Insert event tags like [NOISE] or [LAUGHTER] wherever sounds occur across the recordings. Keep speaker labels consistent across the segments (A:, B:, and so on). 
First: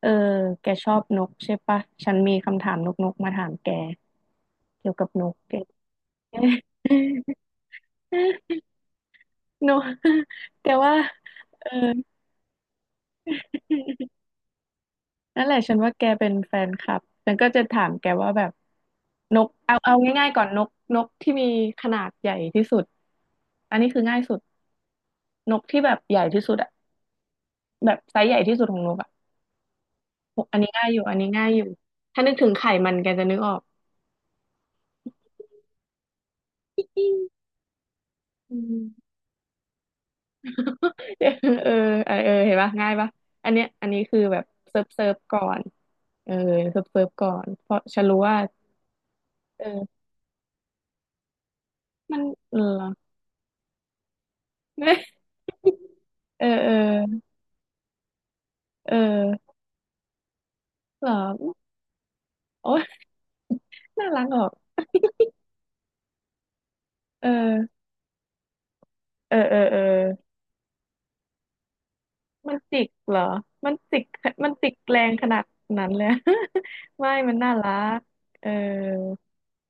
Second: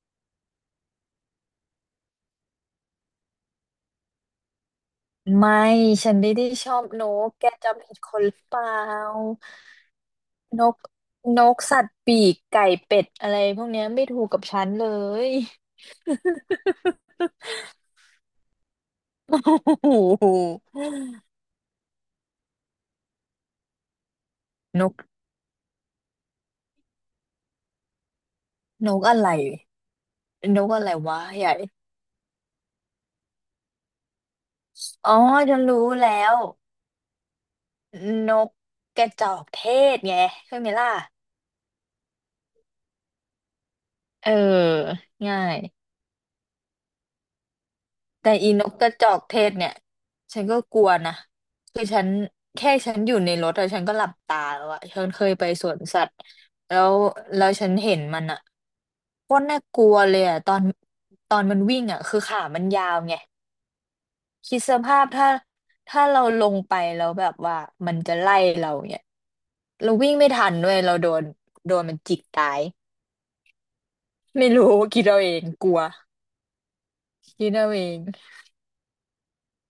A: เออแกชอบนกใช่ปะฉันมีคำถามนกมาถามแกเกี่ยวกับนกแก
B: ไม่
A: [LAUGHS]
B: ฉันไม่ได้ชอบนกแกจำผิดคนหรือเปล่า
A: นก
B: น
A: แก
B: ก
A: ว่า
B: นก
A: เออ
B: สัตว์ปีกไก่เป็ดอะไรพวกเนี้ยไม่ถู
A: [LAUGHS]
B: กกับฉันเลย
A: นั่นแหละฉันว่าแกเป็นแฟนคลับ ฉันก็จะถามแกว่าแบบนกเอา
B: [LAUGHS]
A: เอา
B: โอ้โห
A: ง่ายๆก่อนนกนกที่มีขนาดใหญ่ที่สุด อันนี้คือง่ายสุด
B: นก
A: นกที่แบบใหญ่ที่สุดอะแบบไซส์ใหญ่ที่สุดของน
B: น
A: ก
B: ก
A: อะ
B: อะไร
A: อั
B: น
A: นนี้
B: กอะ
A: ง่าย
B: ไร
A: อยู่อัน
B: วะ
A: นี้
B: ให
A: ง่าย
B: ญ่
A: อยู่ ถ้านึกถึงไข่มันแกจะนึกออก
B: อ๋อฉันรู้แล้ว
A: [LAUGHS]
B: นก
A: อืม
B: กระจอกเทศไงใช่ไหมล่ะ
A: [LAUGHS] เออเออเออเห็นปะง่ายปะอันเนี้ยอันนี้คือ
B: เออ
A: แบบเซิร์ฟก่
B: ง่า
A: อ
B: ย
A: นเออเซิร์ฟก่อนเพราะฉันรู้
B: แต่
A: ว่า
B: อีนกกระจอกเทศเนี่ย
A: เออ
B: ฉันก็กลัวนะคือฉัน
A: มันเออ
B: แค่ฉันอยู่ในรถอะฉันก็หลับตาแล้วอะฉัน
A: [LAUGHS]
B: เคยไปสวนสัตว์
A: เออเอ
B: แล้ว
A: อ
B: ฉันเห็นมันอะ
A: เอ
B: โคตร
A: อ
B: น่ากลัวเลยอะตอน
A: เหรอ
B: ตอนมันวิ่งอะคือขามัน
A: โอ้
B: ยาว
A: ย
B: ไง
A: น่ารักออก
B: คิดสภาพถ้าเราลงไปแล้ว
A: เอ
B: แบ
A: อ
B: บว่ามันจะไล่เราเนี่ย
A: เออเออเออ
B: เราวิ่งไม่ทันด้วยเราโดนมันจิก
A: มั
B: ตา
A: น
B: ย
A: จิกเหรอมันจิก
B: ไม่
A: มันจิ
B: รู้
A: กแร
B: คิด
A: ง
B: เอา
A: ข
B: เอ
A: นา
B: ง
A: ด
B: กลัว
A: นั้นเลย [LAUGHS] ไม่มัน
B: คิ
A: น่า
B: ดเอา
A: รั
B: เอ
A: ก
B: ง
A: เออ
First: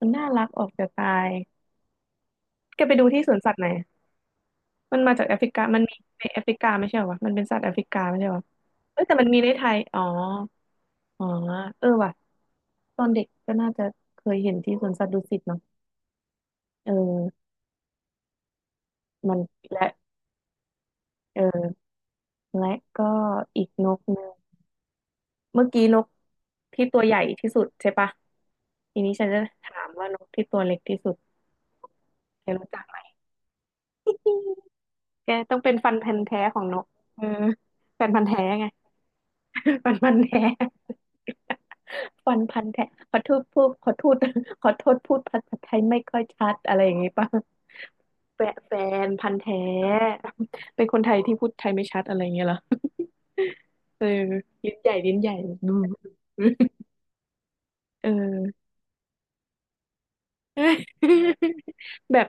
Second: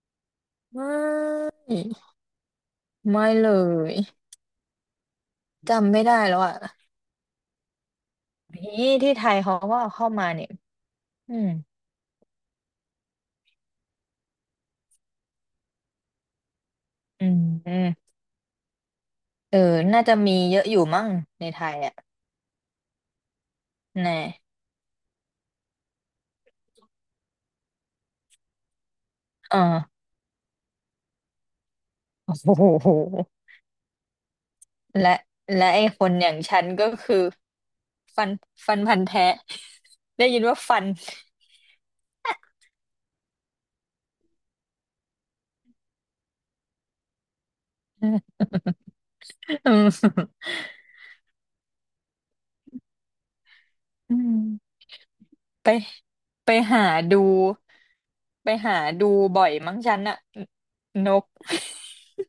A: มันน่ารักออก
B: ไม
A: จะตาย
B: ่
A: แกไปดูที่
B: ไม่
A: สวน
B: เล
A: สัตว์ไหน
B: ย
A: มันมาจากแอฟริกามัน
B: จำ
A: มี
B: ไม่ได้
A: ใน
B: แล้
A: แอ
B: ว
A: ฟ
B: อ่ะ
A: ริกาไม่ใช่เหรอวะมันเป็นสัตว์แอฟริกาไม่ใช่เหรอวะ
B: นี่
A: เอ้ย
B: ที่
A: แต่
B: ไท
A: มัน
B: ย
A: มีใน
B: เขา
A: ไท
B: ก็
A: ย
B: เอา
A: อ๋อ
B: เข้ามาเนี่ย
A: อ๋อ
B: อืม
A: เออว่ะตอนเด็กก็น่าจะเคยเห็นที่สวนสัตว์ดุสิตเนาะเอ
B: อืม
A: อ
B: อืม
A: มัน
B: เออ
A: และ
B: น่าจะมีเยอะอยู่มั้งในไท
A: เออ
B: ยอ่ะ
A: และก็อีกนก
B: แน่
A: หนึ่งเมื่อกี้นกที่ตัวใหญ่ที่สุดใช่ปะทีนี้ฉันจะ
B: เอ
A: ถา
B: อ
A: มว่านกที่ตัวเล็กที่สุดแก
B: โอ้
A: รู้จัก
B: โห
A: ไหม [LAUGHS]
B: และ
A: แกต้อง
B: และ
A: เป็น
B: ไอ้
A: ฟัน
B: ค
A: พั
B: น
A: นธุ์
B: อย่า
A: แท้
B: ง
A: ขอ
B: ฉั
A: ง
B: น
A: นก
B: ก็คื
A: เอ
B: อ
A: อแฟนพัน
B: ฟั
A: ธุ์
B: น
A: แท้ไง
B: พันธุ์แท้
A: ฟันพัน
B: [LAUGHS] ได้ยิ
A: แท้
B: นว่าฟัน
A: ฟันพันแท้ ขอโทษพูดขอโทษขอโทษพูดภาษาไทยไม่ค่อยชัดอะไรอย่างงี้ป่ะ
B: อืม
A: แฟนพันธุ์แท้ เป็นคนไทยที่พูดไทยไม่ชัดอะไรอย่างเงี้ยเหรอเออ
B: อืม
A: ลิ้นใหญ่ลิ้นใหญ่
B: ไป
A: อืม
B: หาดู
A: เอ
B: ไป
A: อ
B: หาดูบ่อยมั้งฉันอะนก
A: [LAUGHS] แบบ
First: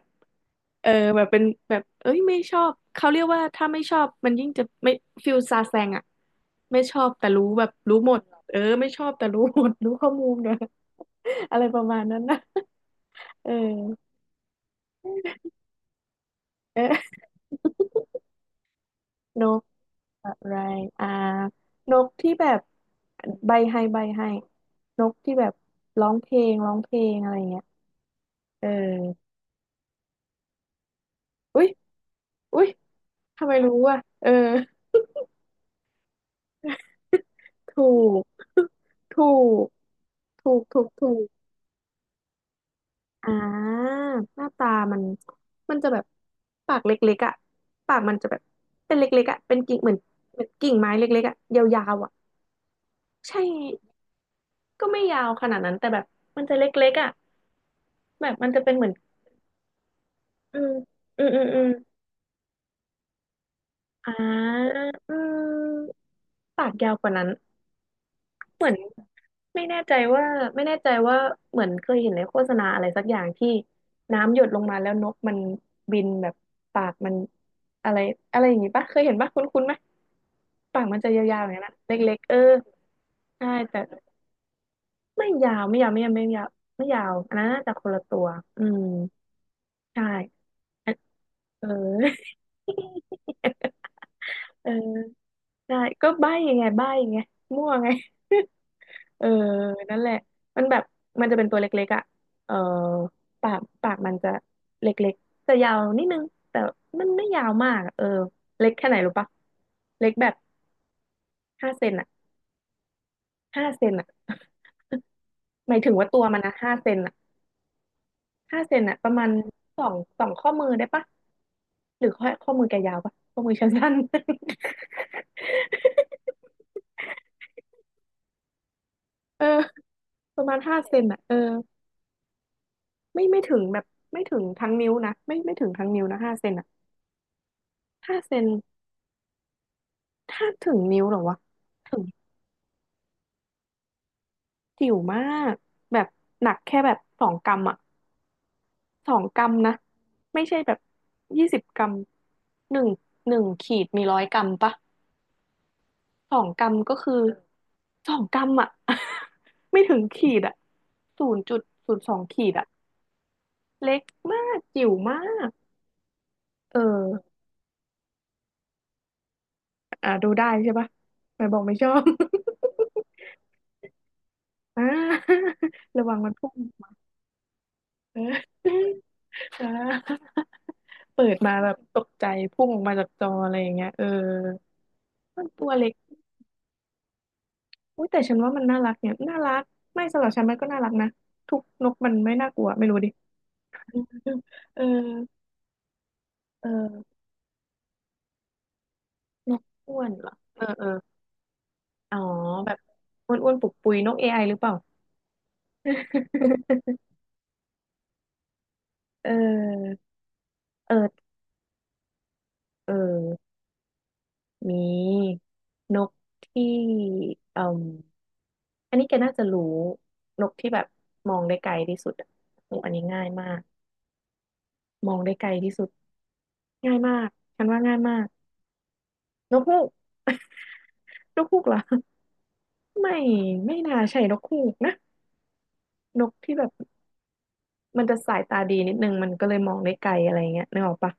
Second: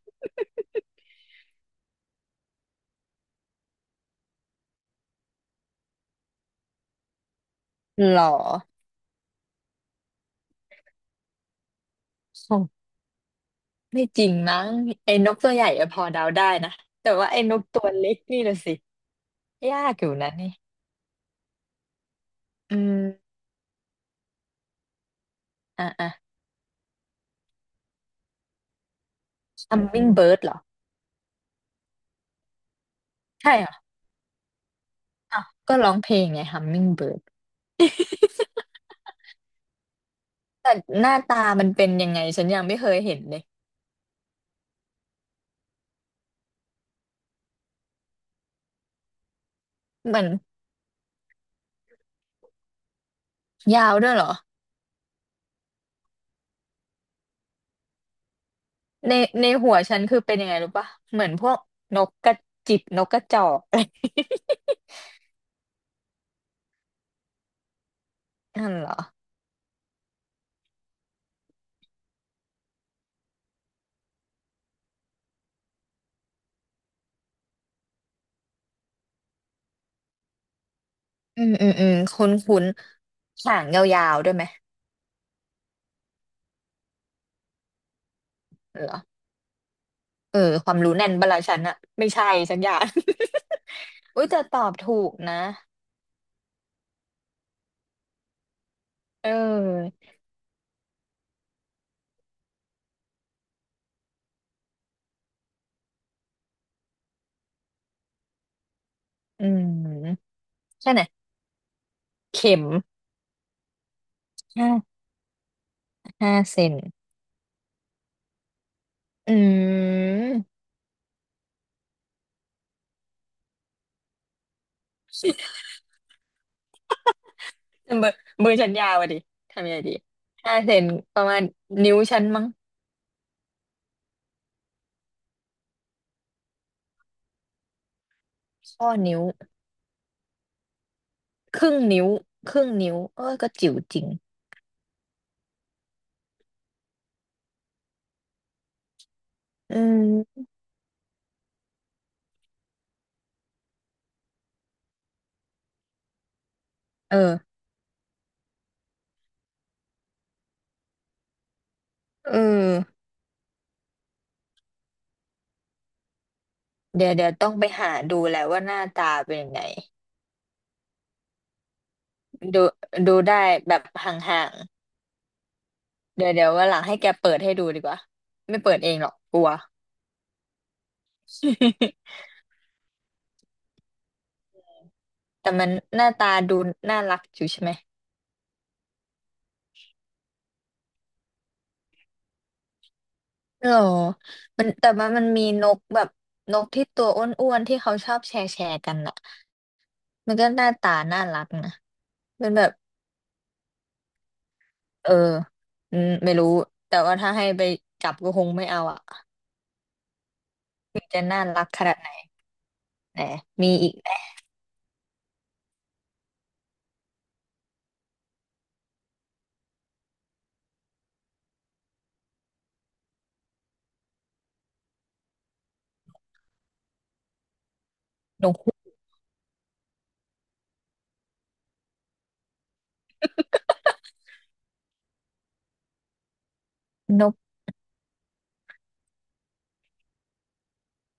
A: เออแบบเป็นแบบเอ้ยไม่ชอบเขาเรียกว่าถ้าไม่ชอบมันยิ่งจะไม่ฟิลซาแซงอะไม่ชอบแต่รู้แบบรู้หม
B: หร
A: ด
B: อ
A: เออไม่ชอบแต่รู้หมดรู้ข้อมูลเนอะอะไรประมาณนั้นนะเอ
B: ไม่
A: อ
B: จริงมั้งไอ้นกตัวใหญ่อะพอเดาได้นะ
A: เออ
B: แต่ว่าไอ้นกตัวเล็กนี่ละสิ
A: นก
B: ยากอยู่นะ
A: อะ
B: นี่
A: ไรอ่านกที่แบบ
B: อืม
A: ใบให้นกที่แบบ
B: อ่ะ
A: ร้อ
B: อ่ะ
A: งเพลงร้องเพลงอะไรเงี้ยเออ
B: hummingbird เหรอ
A: อุ๊ยอุ๊ยทำ
B: ใช่
A: ไม
B: เหร
A: รู้
B: อ
A: อ่ะเออ
B: อ้าวก็ร้องเพลงไง hummingbird
A: ถูก [LAUGHS] ถูกถูก
B: แต่
A: ถูก
B: ห
A: ถู
B: น้า
A: ก
B: ตามันเป็นยังไงฉันยังไม่เคยเห็น
A: อ่
B: เลย
A: าหน้าตามันมันจะแบบปากเล็กๆอ่ะปากมันจะแบบเป็นเล็กๆอ่ะเป็นกิ่งเหมือน
B: มัน
A: เหมือนกิ่งไม้เล็กๆอ่ะยาวๆอ่ะใช่
B: ยาวด้วยเหรอ
A: ก็ไม่ยาวขนาดนั้นแต่แบบมันจะเล็กๆอ่ะแบบมันจะเป็นเหมือน
B: ในในหัวฉันคือเป็นยังไง
A: อื
B: รู้
A: ม
B: ปะเห
A: อื
B: มือ
A: ม
B: น
A: อื
B: พ
A: ม
B: วก
A: อืม
B: นกกระจิบนกกระจอก
A: อ่าอืมปากยาวกว่านั้น
B: [LAUGHS]
A: เหมื
B: นั่
A: อ
B: น
A: น
B: เหรอ
A: ไม่แน่ใจว่าไม่แน่ใจว่าเหมือนเคยเห็นในโฆษณาอะไรสักอย่างที่น้ำหยดลงมาแล้วนกมันบินแบบปากมันอะไรอะไรอย่างงี้ปะเคยเห็นปะคุ้นๆไหม ปากมันจะยา
B: อื
A: วๆ
B: ม
A: อย่าง
B: อื
A: นั้
B: ม
A: น
B: อื
A: นะเ
B: ม
A: ล็ก
B: คุ้
A: ๆ
B: น
A: เออ
B: คุ้น
A: ใช่
B: หางย
A: แต่
B: าวๆด้วยไหม
A: ไม่ยาวไม่ยาวไม่ยาวไม่ยาวไม่ยาวอันนั้นน่าจะคนละตัวอืม
B: เหรอ
A: ใช่
B: เออความ
A: อั
B: รู้
A: น
B: แน่นบลาฉัน
A: เอ
B: อะไม่ใช่
A: อ
B: สักอย่าง อุ้ยแต่ต
A: เอ
B: อ
A: อ
B: บถูกนะ
A: ใช่ก็ใบ้ยังไงใบ้ยังไงมั่วไง [LAUGHS] เอ
B: เ
A: อ
B: ออ
A: นั่นแหละมันแบบมันจะเป็นตัวเล็กๆอ่ะเออปากมันจะเล็กๆแต่ยาวนิดนึงแต่มันไม่ยาวมากอะเออเล็กแค่ไหนรู้ปะ
B: อื
A: เล็ก
B: ม
A: แบบ
B: ใช่ไหม
A: ห้าเซนอ่ะ
B: เข็ม
A: ห้าเซนอ่ะ [LAUGHS]
B: ห้า
A: หมายถึงว่าตัวมันนะ
B: เซ
A: ห้า
B: น
A: เซนอ่ะ ห้าเซนอะประมาณ
B: อื
A: สองสองข้อ
B: ม
A: มือได้ปะหรือข้อมือแกยาวปะข้อมือฉันสั้น [LAUGHS]
B: [LAUGHS] เบอร์ฉันยาวอะดิ
A: เออ
B: ทำยังไงดี
A: ประ
B: ห้า
A: มาณ
B: เซ
A: ห้า
B: น
A: เซน
B: ป
A: อะ
B: ระ
A: เออ
B: มาณนิ้วฉันมั้ง
A: ไม่ถึงแบบไม่ถึงทั้งนิ้วนะไม่ถึงทั้งนิ้วนะห้าเซนอะห้าเซน
B: ข้อนิ้ว
A: ถ้าถึงนิ้วเหรอวะ
B: ครึ่ง
A: ถึง
B: นิ้วครึ่งนิ้วเออก็จิ๋วจริง
A: จิ๋วมากแบบหนักแค่แบบสองกรัมอะสองกรัมนะ
B: อื
A: ไม่
B: ม
A: ใช่แบบ20 กรัมหนึ่งหนึ่งขีดมี100 กรัมปะ สองกรัมก็คือ
B: เออ
A: 2 กรัมอ่ะ [LAUGHS] ไม่ถึงขีดอ่ะ0.02
B: เอ
A: ขีดอ่ะ
B: อ
A: มากจิ๋วมากเอ
B: เดี๋ยวเดี๋ยว
A: อ
B: ต้องไปหาดูแหละว่าหน้าตาเป็นยังไง
A: อ่าดูได้ใช่ปะไม่บอกไม่ชอบ [LAUGHS]
B: ดูดูได้แบบห่าง
A: อ่าระวั
B: ๆ
A: ง
B: เดี๋
A: มั
B: ย
A: น
B: วเดี๋ย
A: พุ่
B: ว
A: ง
B: วันหลังให้แกเปิดให้ดูดีกว่า
A: เออ
B: ไม่เปิดเองหรอกกลัว
A: อ่าเปิดมาแบบตก
B: [LAUGHS]
A: ใจพุ่งออกมาจากจออะไรอย่างเงี้ยเออมัน
B: แต่
A: ตั
B: มัน
A: วเล็ก
B: หน้าตาดูน่ารักอยู่ใช่ไหม
A: อุ้ยแต่ฉันว่ามันน่ารักเนี่ยน่ารักไม่สำหรับฉันมันก็น่ารักนะทุกนกมันไม่น่ากลัวไม่รู้ดิ
B: หรอ
A: [LAUGHS]
B: มัน
A: เออ
B: แต่ว่ามันมีนกแบบน
A: เ
B: กที่ตัว
A: ออ
B: อ้วนๆที่เขาชอบแชร์แชร์กันอะ
A: นกอ้วนเหรอ
B: มันก็
A: เอ
B: ห
A: อ
B: น้า
A: เออ
B: ตาน่ารักนะ
A: อ๋อ
B: มันแบ
A: แบ
B: บ
A: บอ้วนอ้วนปุกปุยนกเอไอหรือเปล่า
B: เอออืมไม่รู้แต่ว่า
A: [LAUGHS]
B: ถ้าให้ไปจับก็คงไม่เอาอ่ะ
A: เออเอ
B: มั
A: อ
B: นจะน่ารักขนาดไหน
A: เอ
B: แหน
A: อ
B: มีอีกไหม
A: มีนกที่อืมอันนี้แกน่าจะรู้นกที่แบบมองได้ไกลที่สุดอะโอ้อันนี้ง่ายมากมองได้ไกลที่สุดง่ายมากฉันว่าง่ายมาก
B: นกฮูก
A: นกฮูก [LAUGHS] นกฮูกเหรอไม่ไม่น่าใช่นกฮูกนะนกที่แบบ
B: นก
A: มันจะสายตาดีนิดนึงมันก็เลยมองได้ไกลอะไรเงี้ยนึกออกปะ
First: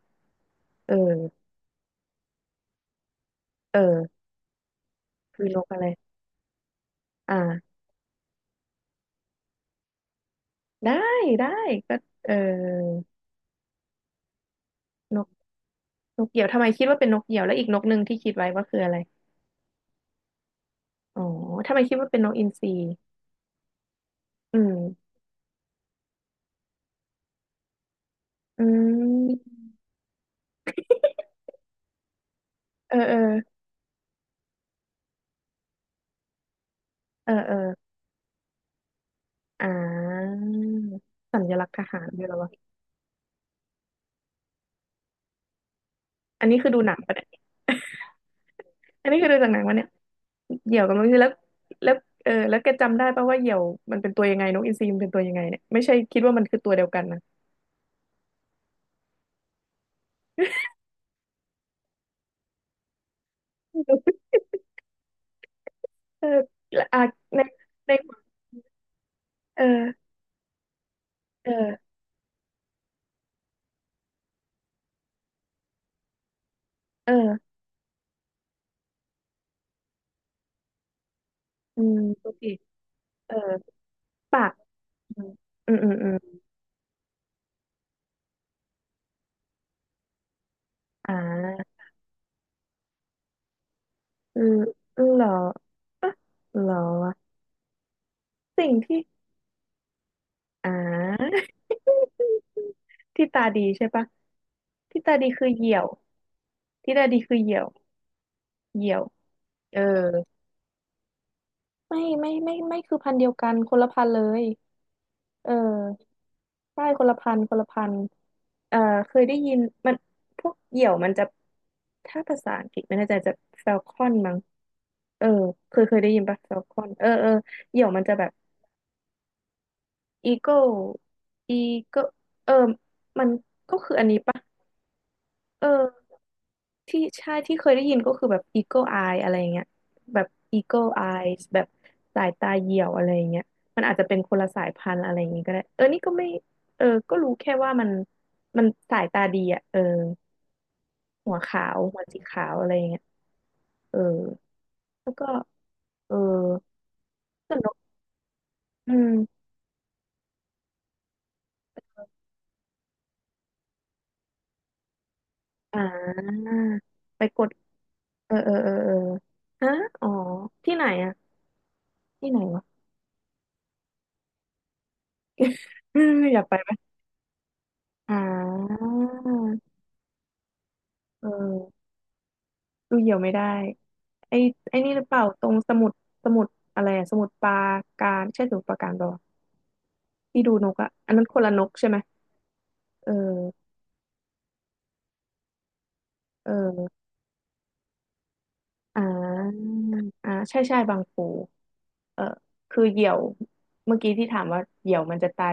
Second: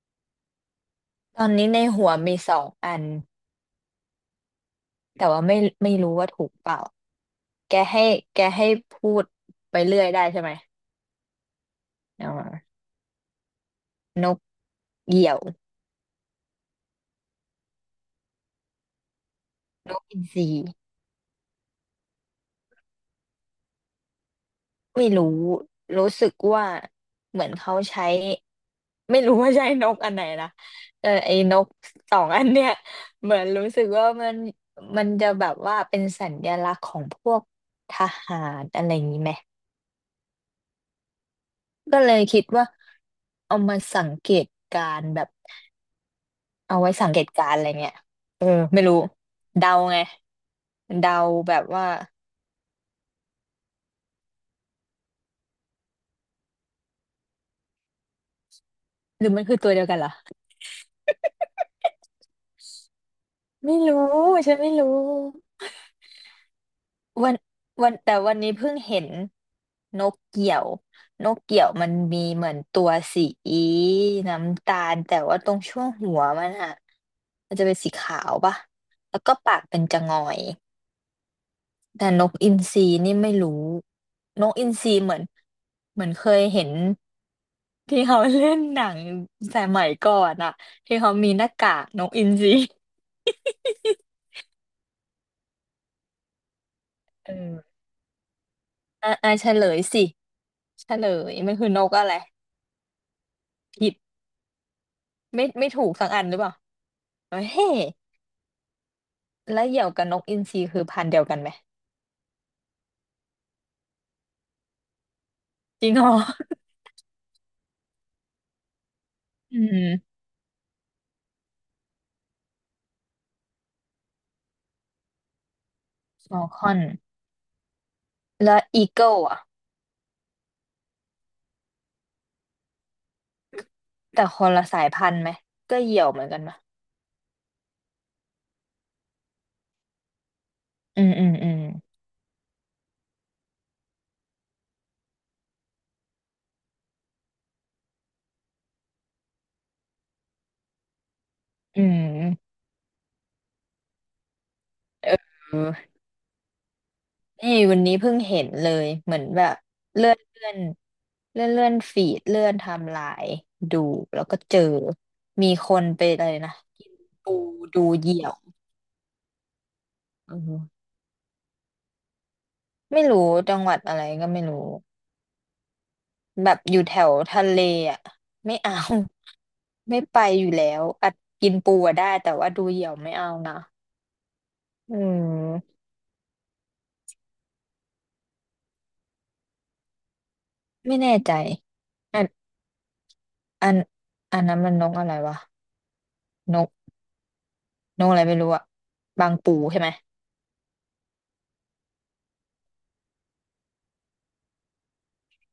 A: เออ
B: ตอนนี้ในหัวมีสองอัน
A: เออ
B: แต่ว่า
A: มีนกอะไร
B: ไม่รู้ว่าถูกเปล่าแก
A: อ่า
B: ให้แกให้พูดไปเรื่อยได้ใช่ไหม
A: ได้ได้ก็
B: เอ
A: เออ
B: ่นกเห
A: นก
B: ยี่ยวน
A: นกเหยี่ยวทำไมคิดว่าเป็นนกเหยี่ยวแล้วอีกนกหนึ่งที่คิดไว้ว่าคืออะไร
B: กอินทรี
A: อ๋อทำไมคิดว่าเป็นนกอินทรีอืม
B: ไม่รู้รู้สึกว่าเหมือนเขาใช้
A: อื
B: ไม่รู้ว่า
A: ม
B: ใช้นกอันไหนนะแต่ไอ้นกสองอันเนี้ย
A: เออเออ
B: เหมือนรู้สึกว่ามันจะแบบว่าเป็นสัญลักษณ์ของพ
A: เออ
B: วก
A: เออ
B: ทหารอะไรอย่างนี้ไหม
A: อ่าสัญลักษณ์ท
B: ก็
A: หาร
B: เลย
A: ด้วยเหรอ
B: คิด
A: วะ
B: ว่าเอามาสังเกตการณ์แบบ
A: อันนี้คือ
B: เอา
A: ดูห
B: ไว้
A: นัง
B: สัง
A: ปะ
B: เก
A: เนี่ย
B: ตการณ์อะไรเงี้ยเออไม่รู้
A: อันนี้คือดูจากหนัง
B: เดา
A: วะเนี่ย
B: ไง
A: เหยี่ยวกับนกอินท
B: เดา
A: รีแล้ว
B: แบบว่า
A: แล้วเออแล้วแกจำได้ปะว่าเหยี่ยวมันเป็นตัวยังไงนกอินทรีมันเป็นตัวยังไงเนี่ยไม่ใช่คิดว่ามันคือตัวเดียวกันนะ
B: หรือมันคือตัวเดียวกันเหรอไม่รู้ฉันไม่รู้
A: เออและอ่ะ
B: วัน
A: ในใน
B: แต่วันนี้เพิ่งเห็น
A: เอ
B: น
A: อ
B: กเกี่ยวนกเกี่ยว
A: เออ
B: มันมีเหมือนตัวสีน้ำตาลแต่ว่าตรงช่วงหัวมันอะ
A: เออ
B: มันจะเป็นสีขาวป่ะแล้วก็ปากเป็นจะงอย
A: อืม
B: แต่น
A: โอ
B: ก
A: เค
B: อินทรีนี่ไม่
A: เออ
B: รู้
A: ปา
B: น
A: ก
B: กอินทรี
A: อืมอืมอืม
B: เหมือนเคยเห็นที่เขาเล่นหนังสมัยก่อนอะที่
A: อ่
B: เขามีหน้ากา
A: า
B: กนกอินทรี
A: เออเหรออ่ะเหรอวะ
B: เออ [LAUGHS]
A: สิ่งที่
B: อ่ะอ่าเฉลยสิ
A: อ่
B: เฉลย
A: า
B: มันคือนกอะไร
A: [LAUGHS] ที่ตาดีใช่
B: ผิด
A: ปะที่ตาดีคือเห
B: ไม่
A: ยี่ย
B: ถู
A: ว
B: กสักอันหรือเปล่า
A: ที่ตาดีคือเหยี่ย
B: เฮ้
A: ว
B: ย
A: เหยี่ยว
B: แล้วเห
A: เออ
B: ยี่ยวกับนกอินทรีคือพันธุ์เดียวกันไหม
A: ไม่คือพันธุ์เดียวกันคนละพันธุ์เลยเอ
B: จริงเหรอ
A: อ ป้ายคนละพันเอ่อเคยได้ยิ
B: อื
A: น มัน
B: ม
A: พวกเหยี่ยวมันจะ ถ้าภาษาอังกฤษไม่แน่ใจจะแฟลคอนมั้งเออเคยได้ยิน
B: ฟ
A: ปะ
B: อล
A: แฟ
B: ค
A: ลค
B: อน
A: อนเออเออเหยี่ยวมันจะแบบ
B: แล้วอีเกิลอ่ะ
A: อีโก้อีโก้เออมันก็คืออันนี้
B: แต่
A: ปะ
B: คนละสายพันธุ์ไหม
A: เอ
B: ก็
A: อ
B: เหยี่ยวเหมือนกันปะ
A: ที่ใช่ที่เคยได้ยินก็คือแบบ Eagle Eye อะไรอย่างเงี้ยแบบ Eagle
B: อืมอืม
A: Eyes
B: อื
A: แบ
B: ม
A: บสายตาเหยี่ยวอะไรอย่างเงี้ยมันอาจจะเป็นคนละสายพันธุ์อะไรอย่างงี้ก็ได้เออนี่ก็ไม่เออก็รู้แค่ว่ามันสายตาดีอ่ะเออหัวขาว
B: อื
A: หัวสีขา
B: ม
A: วอะไรอย่างเงี้ยเออแล้วก็
B: เออ
A: เออ
B: นี่
A: ส่วนนก
B: วันนี้เพิ่งเห็นเลย
A: อื
B: เหมือนแบ
A: ม
B: บเลื่อนเลื่อนเลื่อนเลื่อนฟีดเลื่อนไทม์ไลน์ดูแล้วก็เจอมีค
A: อ่
B: นไปอะไร
A: า
B: นะกิน
A: ไป
B: ปู
A: กด
B: ดูเหยี่ย
A: เอ
B: ว
A: อเออเออเออฮะอ๋อ
B: เออ
A: ที่ไหนอ่ะที่ไหนวะ
B: ไม่รู้จังหวัดอะไรก็ไม่รู้
A: อืมอยาก
B: แบ
A: ไป
B: บ
A: ไหม
B: อยู่แถวทะเลอ่ะ
A: อ่
B: ไม่เอา
A: า
B: [LAUGHS] ไม่ไปอยู่แล้วอัด
A: เออ
B: กินปูอะได้แต่ว่าดูเหยี่ย
A: ดู
B: วไม่
A: เหี่ยว
B: เอา
A: ไม่ได้
B: นะ
A: ไอ้ไอ้นี่
B: อื
A: หรือเปล่าตรงส
B: ม
A: มุดสมุดอะไรอะสมุดปราการใช่สมุดปราการเปล่าวะที่ดูนกอะ
B: ไม่
A: อัน
B: แน่
A: นั้น
B: ใจ
A: คนละนกใช่ไหม
B: อัน
A: เออ
B: อันอันนั้นมันนกอะไรวะ
A: เ
B: นก
A: ออ
B: นกอะไรไม่รู้อะ
A: อ่
B: บางปู
A: า
B: ใช่ไหม
A: อ่าใช่ใช่บางปูเออคือเหยี่ยวเมื่อกี้ที่ถามว่าเหยี่ยวมันจะตา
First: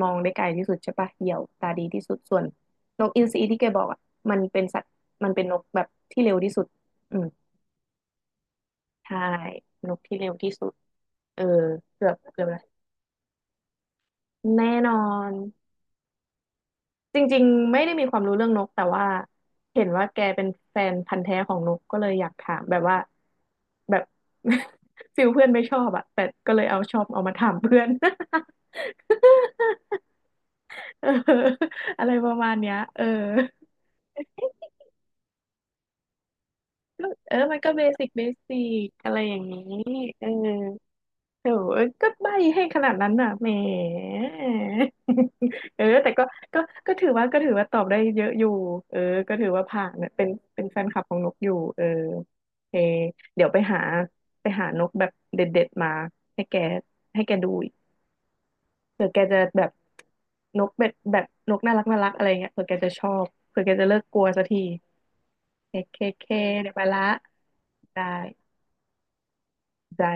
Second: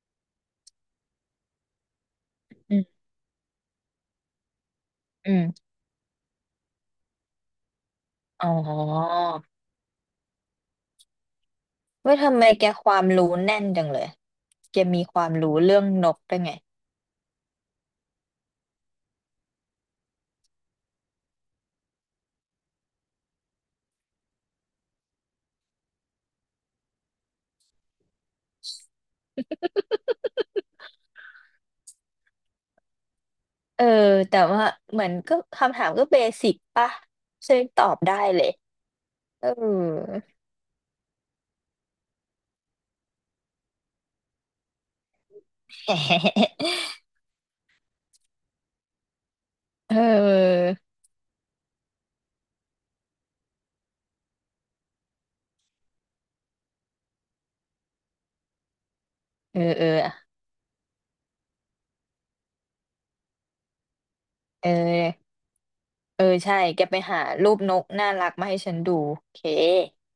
A: มองได้ไกลที่สุดใช่ปะเหยี่ยวตาดีที่สุดส่วน
B: อืม
A: นกอินทรีที่แกบอกอะมันเป็นสัตว์มั
B: อื
A: นเป็นนก
B: ม
A: แบบที่เร็วที่สุดอืม
B: อ๋
A: ใช่
B: อ
A: นกที่เร็วที่สุดเออ
B: เว้ยทำ
A: เกื
B: ไม
A: อบแล้ว
B: แกความรู้แน่นจังเลย
A: แน่
B: แก
A: นอ
B: มีควา
A: น
B: มรู้เรื่องนกได้ไง
A: จริงๆไม่ได้มีความรู้เรื่องนกแต่ว่าเห็นว่าแกเป็นแฟนพันธุ์แท้ของนกก็เลยอยากถามแบบว่าแบบ [LAUGHS] ฟิลเพื่อนไม่ชอบอะแต่ก็เลยเอามาถามเพื่อน [LAUGHS] เอออะไรประมาณเนี้ยเออ
B: เออแต่ว่าเหมือนก็คำถามก็เบสิกป่ะ
A: ก็เออมั
B: ซึ่
A: น
B: ง
A: ก็
B: ต
A: เบ
B: อบ
A: สิก
B: ได้เลย
A: สิอะไรอย่าง
B: เออ
A: นี้เออ เออก็ใบให้ขนาดนั้นน่ะแหม [LAUGHS] เออแต่ก็ก็
B: [LAUGHS]
A: ก็ถือว่าตอบได้เยอะอยู่เออก็ถือว่าผ่า
B: เ
A: นเนี่ย
B: ออ
A: เป็นแฟนคลับของนกอยู่เออโอเคเดี๋ยวไปหาไปหานกแบบเด็ดๆมาให้แกให้แกดูอีกเผื่อแกจะ
B: เอ
A: แบ
B: อ
A: บ
B: เออ
A: นกแบบนกน่ารักอะไรเงี้ยเผื่อแกจะชอบเผื่อแกจะเลิกกลัวสักที
B: เออ
A: เคเค
B: เออ
A: เค
B: ใช่
A: เดี๋ยว
B: แก
A: ไป
B: ไป
A: ละ
B: หารูปนก
A: ได้
B: น่ารักมาให้ฉันดูโอเค
A: ได้